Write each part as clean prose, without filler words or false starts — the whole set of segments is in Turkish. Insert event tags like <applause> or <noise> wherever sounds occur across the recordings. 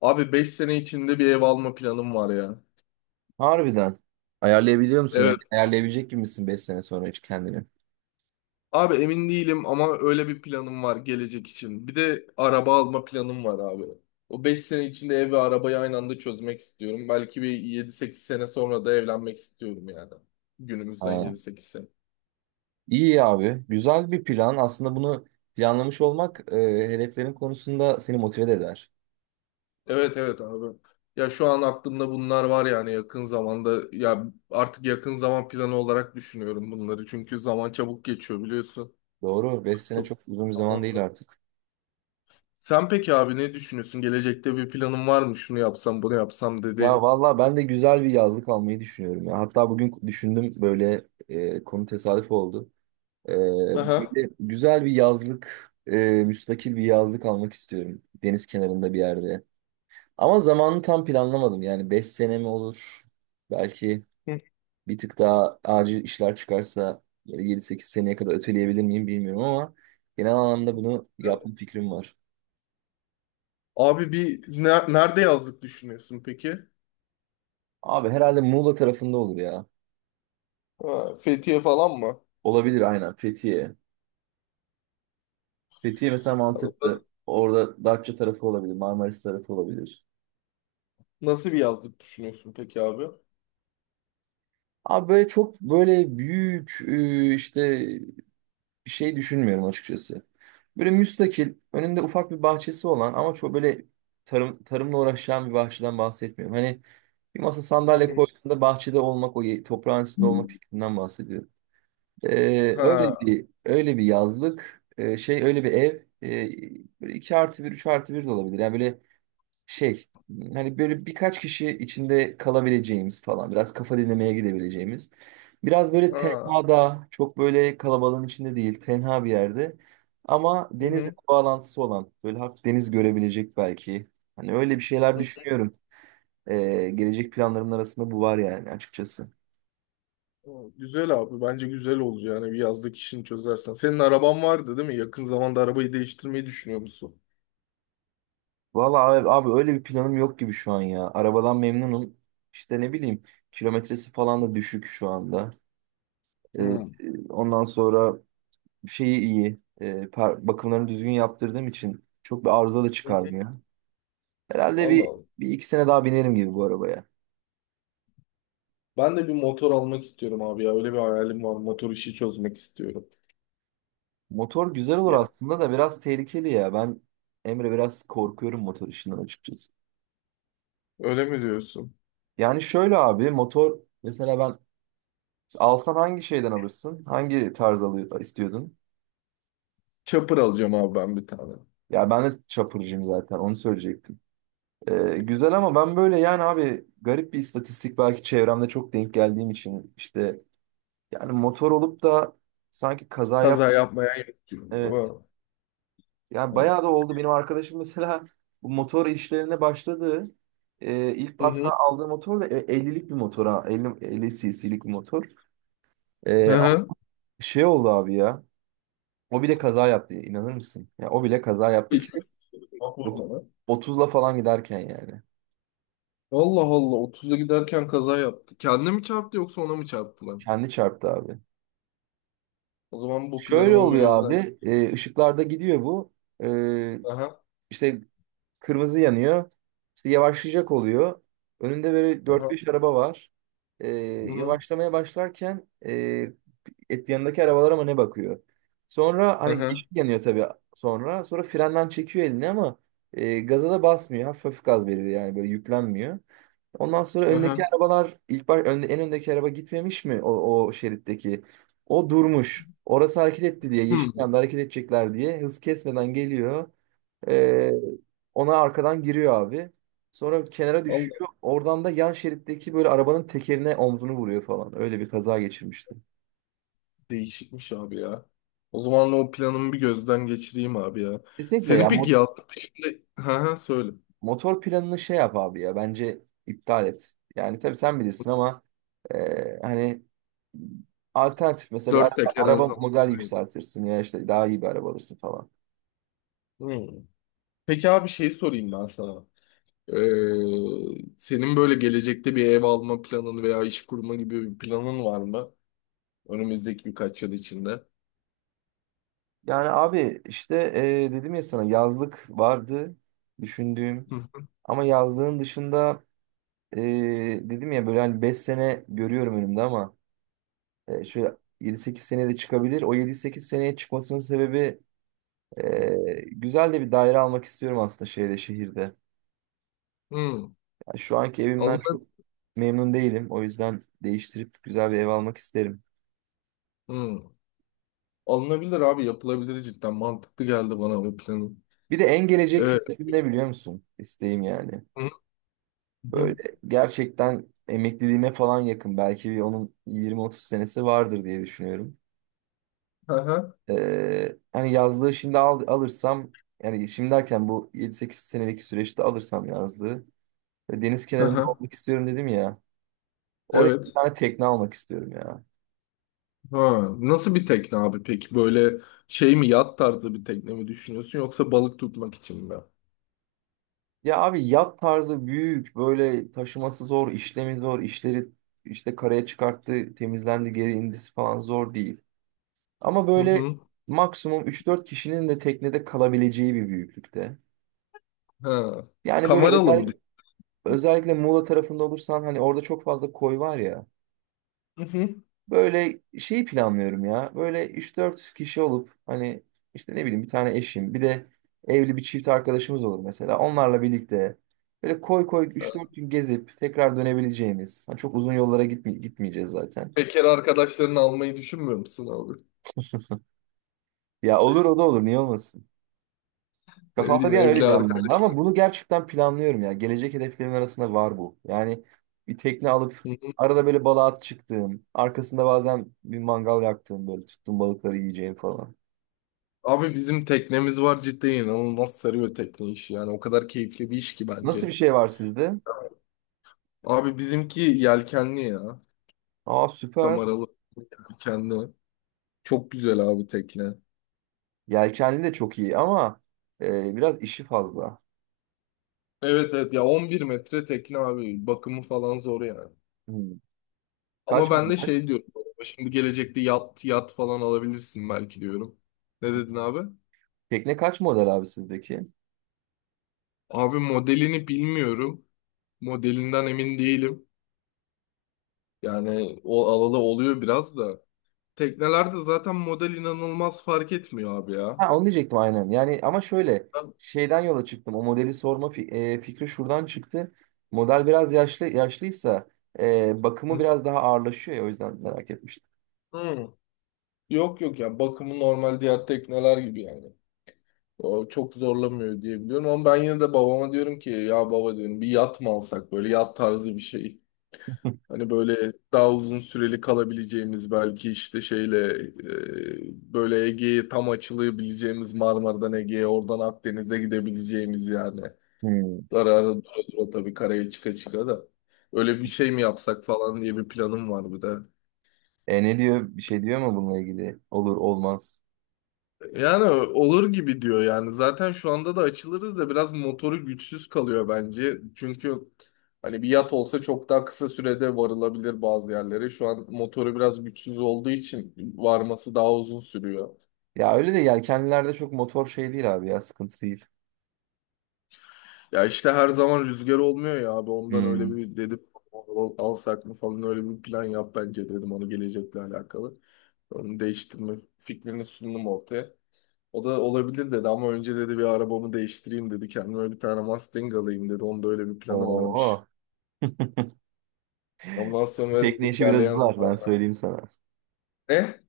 Abi 5 sene içinde bir ev alma planım var ya. Harbiden. Ayarlayabiliyor musun? Yani Evet. ayarlayabilecek gibi misin 5 sene sonra hiç kendini? Abi emin değilim ama öyle bir planım var gelecek için. Bir de araba alma planım var abi. O 5 sene içinde ev ve arabayı aynı anda çözmek istiyorum. Belki bir 7-8 sene sonra da evlenmek istiyorum yani. Günümüzden Ha. 7-8 sene. İyi abi. Güzel bir plan. Aslında bunu planlamış olmak hedeflerin konusunda seni motive de eder. Evet, evet abi. Ya şu an aklımda bunlar var yani yakın zamanda. Ya artık yakın zaman planı olarak düşünüyorum bunları. Çünkü zaman çabuk geçiyor biliyorsun. Doğru. Beş sene çok uzun bir zaman değil Çok. artık. Sen peki abi ne düşünüyorsun? Gelecekte bir planın var mı? Şunu yapsam, bunu yapsam Ya dediğin. valla ben de güzel bir yazlık almayı düşünüyorum ya. Hatta bugün düşündüm böyle, konu tesadüf oldu. E, Aha. Böyle güzel bir yazlık, müstakil bir yazlık almak istiyorum. Deniz kenarında bir yerde. Ama zamanını tam planlamadım. Yani 5 sene mi olur? Belki Hı. bir tık daha acil işler çıkarsa yedi sekiz seneye kadar öteleyebilir miyim bilmiyorum ama genel anlamda bunu yapma fikrim var. Abi bir nerede yazlık düşünüyorsun peki? Abi herhalde Muğla tarafında olur ya. Ha, Fethiye falan mı? Olabilir aynen Fethiye. Fethiye mesela mantıklı. Orada Datça tarafı olabilir, Marmaris tarafı olabilir. Nasıl bir yazlık düşünüyorsun peki abi? Abi böyle çok böyle büyük, bir şey düşünmüyorum açıkçası. Böyle müstakil, önünde ufak bir bahçesi olan ama çok böyle tarımla uğraşan bir bahçeden bahsetmiyorum. Hani bir masa Hı sandalye hı. koyduğunda bahçede olmak, o toprağın üstünde olma fikrinden bahsediyorum. Öyle Ha, bir öyle bir yazlık, öyle bir ev, böyle 2 artı bir 3 artı bir de olabilir. Yani böyle şey hani böyle birkaç kişi içinde kalabileceğimiz falan biraz kafa dinlemeye gidebileceğimiz. Biraz böyle ha. tenhada, çok böyle kalabalığın içinde değil, tenha bir yerde ama Hı denizle hı. bir bağlantısı olan, böyle hafif deniz görebilecek belki. Hani öyle bir şeyler Hı. düşünüyorum. Gelecek planlarımın arasında bu var yani açıkçası. Güzel abi. Bence güzel olur yani bir yazlık işini çözersen. Senin araban vardı değil mi? Yakın zamanda arabayı değiştirmeyi düşünüyor musun? Valla abi, abi öyle bir planım yok gibi şu an ya. Arabadan memnunum. İşte ne bileyim kilometresi falan da düşük şu anda. Ee, Hmm. ondan sonra şeyi iyi. Bakımlarını düzgün yaptırdığım için çok bir arıza da çıkarmıyor. Herhalde Allah bir, Allah. bir iki sene daha binerim gibi bu arabaya. Ben de bir motor almak istiyorum abi ya. Öyle bir hayalim var. Motor işi çözmek istiyorum. Motor güzel olur Ya, aslında da biraz tehlikeli ya. Ben Emre biraz korkuyorum motor işinden açıkçası. öyle mi diyorsun? Yani şöyle abi motor mesela ben alsan hangi şeyden alırsın? Hangi tarz alıyor, istiyordun? Chopper alacağım abi ben bir tane. Ya ben de çapırcıyım zaten onu söyleyecektim. Güzel ama ben böyle yani abi garip bir istatistik, belki çevremde çok denk geldiğim için işte, yani motor olup da sanki kaza yap. Kaza yapmaya gerek Evet. yok. Yani Ha. bayağı da oldu. Benim arkadaşım mesela <laughs> bu motor işlerine başladı. İlk Hı hatta hı. aldığı motor da, 50'lik bir motor ha. 50, 50 cc'lik bir motor. Hı Ama hı. şey oldu abi ya. O bile kaza yaptı. İnanır mısın? Ya o bile kaza yaptı ki İlk Bak ot- burada. 30'la falan giderken yani. Allah Allah, 30'a giderken kaza yaptı. Kendine mi çarptı yoksa ona mı çarptı lan? Kendi çarptı abi. O zaman bu Şöyle planımı bir oluyor gözden. abi. Işıklarda gidiyor bu. E, Aha. işte Kırmızı yanıyor. İşte yavaşlayacak oluyor. Önünde böyle dört Aha. beş araba var. Ee, Hı hı. yavaşlamaya başlarken e, et yanındaki arabalara mı ne bakıyor? Sonra hani yeşil Aha. yanıyor tabii sonra. Sonra frenden çekiyor elini ama gaza da basmıyor. Hafif hafif gaz veriyor yani böyle yüklenmiyor. Ondan sonra öndeki Aha. arabalar en öndeki araba gitmemiş mi o, o şeritteki? O durmuş. Orası hareket etti diye, yeşil Hmm. yanda hareket edecekler diye hız kesmeden geliyor. Ee, ona arkadan giriyor abi. Sonra kenara Vallahi düşüyor. Oradan da yan şeritteki böyle arabanın tekerine omzunu vuruyor falan. Öyle bir kaza geçirmişti. değişikmiş abi ya. O zaman o planımı bir gözden geçireyim abi ya. Kesinlikle Senin ya peki yastık şimdi. Hı, söyle. motor planını şey yap abi ya, bence iptal et. Yani tabii sen bilirsin ama hani alternatif mesela bir Dört araba, teker her araba zaman. model yükseltirsin ya, işte daha iyi bir araba alırsın falan. Hı. Peki abi şey sorayım ben sana. Ee, Senin böyle gelecekte bir ev alma planın veya iş kurma gibi bir planın var mı? Önümüzdeki birkaç yıl içinde. Yani abi işte, dedim ya sana yazlık vardı düşündüğüm, Hı. ama yazlığın dışında e, dedim ya böyle hani 5 sene görüyorum önümde ama, şöyle yedi sekiz seneye de çıkabilir. O yedi sekiz seneye çıkmasının sebebi, güzel de bir daire almak istiyorum aslında şeyde şehirde. Hı. Ya şu anki evimden Alına- çok memnun değilim. O yüzden değiştirip güzel bir ev almak isterim. Hı. Alınabilir abi, yapılabilir, cidden mantıklı geldi bana bu planın. Bir de en gelecek Ee, hedefim ne biliyor musun? İsteğim yani. hı. Hı. Böyle gerçekten emekliliğime falan yakın. Belki bir onun yirmi otuz senesi vardır diye düşünüyorum. Hı hı. Hani yazlığı alırsam, yani şimdi derken bu yedi sekiz senelik süreçte alırsam yazlığı, ve deniz Hı kenarında hı. olmak istiyorum dedim ya. Oraya bir Evet. tane tekne almak istiyorum ya. Ha. Nasıl bir tekne abi peki? Böyle şey mi, yat tarzı bir tekne mi düşünüyorsun, yoksa balık tutmak için mi? Ya abi yat tarzı büyük, böyle taşıması zor, işlemi zor, işleri işte karaya çıkarttı, temizlendi, geri indisi falan zor değil. Ama Hı böyle hı. maksimum üç dört kişinin de teknede kalabileceği bir büyüklükte. Ha. Yani böyle Kameralı özel, mı? Özellikle Muğla tarafında olursan hani orada çok fazla koy var ya. Hı hı. Böyle şeyi planlıyorum ya. Böyle üç dört kişi olup hani işte ne bileyim bir tane eşim bir de evli bir çift arkadaşımız olur mesela. Onlarla birlikte böyle koy koy üç dört gün gezip tekrar dönebileceğimiz. Hani çok uzun yollara gitmeyeceğiz zaten. Bekar arkadaşlarını almayı düşünmüyor musun abi? Ya olur, o da olur niye olmasın. Ne Kafamda bileyim, bir an öyle evli canlandı arkadaşlar. ama bunu gerçekten planlıyorum ya. Gelecek hedeflerimin arasında var bu. Yani bir tekne alıp Hı hı. arada böyle balığa at çıktığım, arkasında bazen bir mangal yaktığım, böyle tuttuğum balıkları yiyeceğim falan. Abi, bizim teknemiz var, cidden inanılmaz sarıyor tekne işi, yani o kadar keyifli bir iş ki Nasıl bence. bir şey var sizde? Abi bizimki yelkenli ya. Aa, süper. Kameralı yelkenli. Çok güzel abi tekne. Yelkenli de çok iyi ama biraz işi fazla. Evet, evet ya, 11 metre tekne abi, bakımı falan zor yani. Hmm. Ama Kaç ben de model? şey diyorum, şimdi gelecekte yat yat falan alabilirsin belki diyorum. Ne dedin abi? Tekne kaç model abi sizdeki? Abi, modelini bilmiyorum. Modelinden emin değilim. Yani o alalı oluyor biraz da. Teknelerde zaten model inanılmaz fark etmiyor abi ya. Ha, onu diyecektim aynen. Yani ama şöyle Ben- şeyden yola çıktım. O modeli sorma fikri şuradan çıktı. Model biraz yaşlıysa, bakımı Hı. biraz daha ağırlaşıyor ya, o yüzden merak etmiştim. Hı. Yok, yok ya, bakımı normal diğer tekneler gibi yani. O çok zorlamıyor diye biliyorum, ama ben yine de babama diyorum ki ya, baba diyorum bir yat mı alsak, böyle yat tarzı bir şey. <laughs> Hani böyle daha uzun süreli kalabileceğimiz, belki işte şeyle böyle Ege'ye tam açılabileceğimiz, Marmara'dan Ege'ye, oradan Akdeniz'e gidebileceğimiz yani. Hmm. Ara ara dura dura tabii karaya çıka çıka da. Öyle bir şey mi yapsak falan diye bir planım var bir de. E ne diyor? Bir şey diyor mu bununla ilgili? Olur olmaz. Yani olur gibi diyor yani. Zaten şu anda da açılırız da biraz motoru güçsüz kalıyor bence. Çünkü hani bir yat olsa çok daha kısa sürede varılabilir bazı yerlere. Şu an motoru biraz güçsüz olduğu için varması daha uzun sürüyor. Ya öyle de yelkenlilerde çok motor şey değil abi ya, sıkıntı değil. Ya işte her zaman rüzgar olmuyor ya abi, ondan öyle Hmm. bir dedim alsak mı falan, öyle bir plan yap bence dedim onu, gelecekle alakalı. Onu değiştirme fikrini sundum ortaya. O da olabilir dedi, ama önce dedi bir arabamı değiştireyim dedi. Kendime bir tane Mustang alayım dedi. Onda öyle bir planı Oo. varmış. Ondan sonra dedi, Tekne işi biraz ilerleyen uzar ben zaman söyleyeyim sana. ne?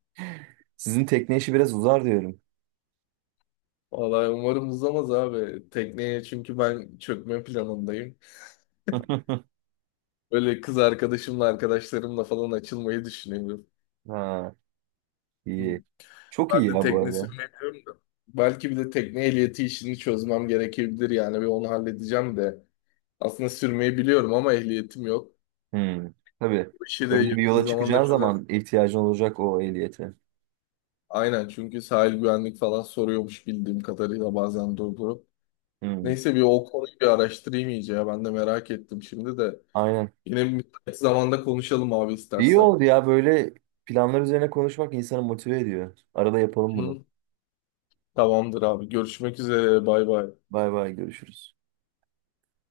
Sizin tekne işi biraz uzar diyorum. Vallahi umarım uzamaz abi. Tekneye çünkü ben çökme planındayım. <laughs> Böyle kız arkadaşımla, arkadaşlarımla falan açılmayı düşünüyorum. Ha, iyi. Çok iyi Ben de ya bu tekne arada. sürmeyemiyorum da. Belki bir de tekne ehliyeti işini çözmem gerekebilir yani, bir onu halledeceğim de. Aslında sürmeyi biliyorum ama ehliyetim yok. Hmm. Tabii. Bu işi de Öyle bir yakın yola zamanda çıkacağın çözer. zaman ihtiyacın olacak o ehliyete. Aynen, çünkü sahil güvenlik falan soruyormuş bildiğim kadarıyla bazen durdurup. Hmm. Neyse, bir o konuyu bir araştırayım iyice ya, ben de merak ettim şimdi de. Aynen. Yine bir müsait zamanda konuşalım abi İyi istersen. oldu ya böyle planlar üzerine konuşmak insanı motive ediyor. Arada yapalım bunu. Hı. Tamamdır abi, görüşmek üzere, bay bay. Bay bay, görüşürüz.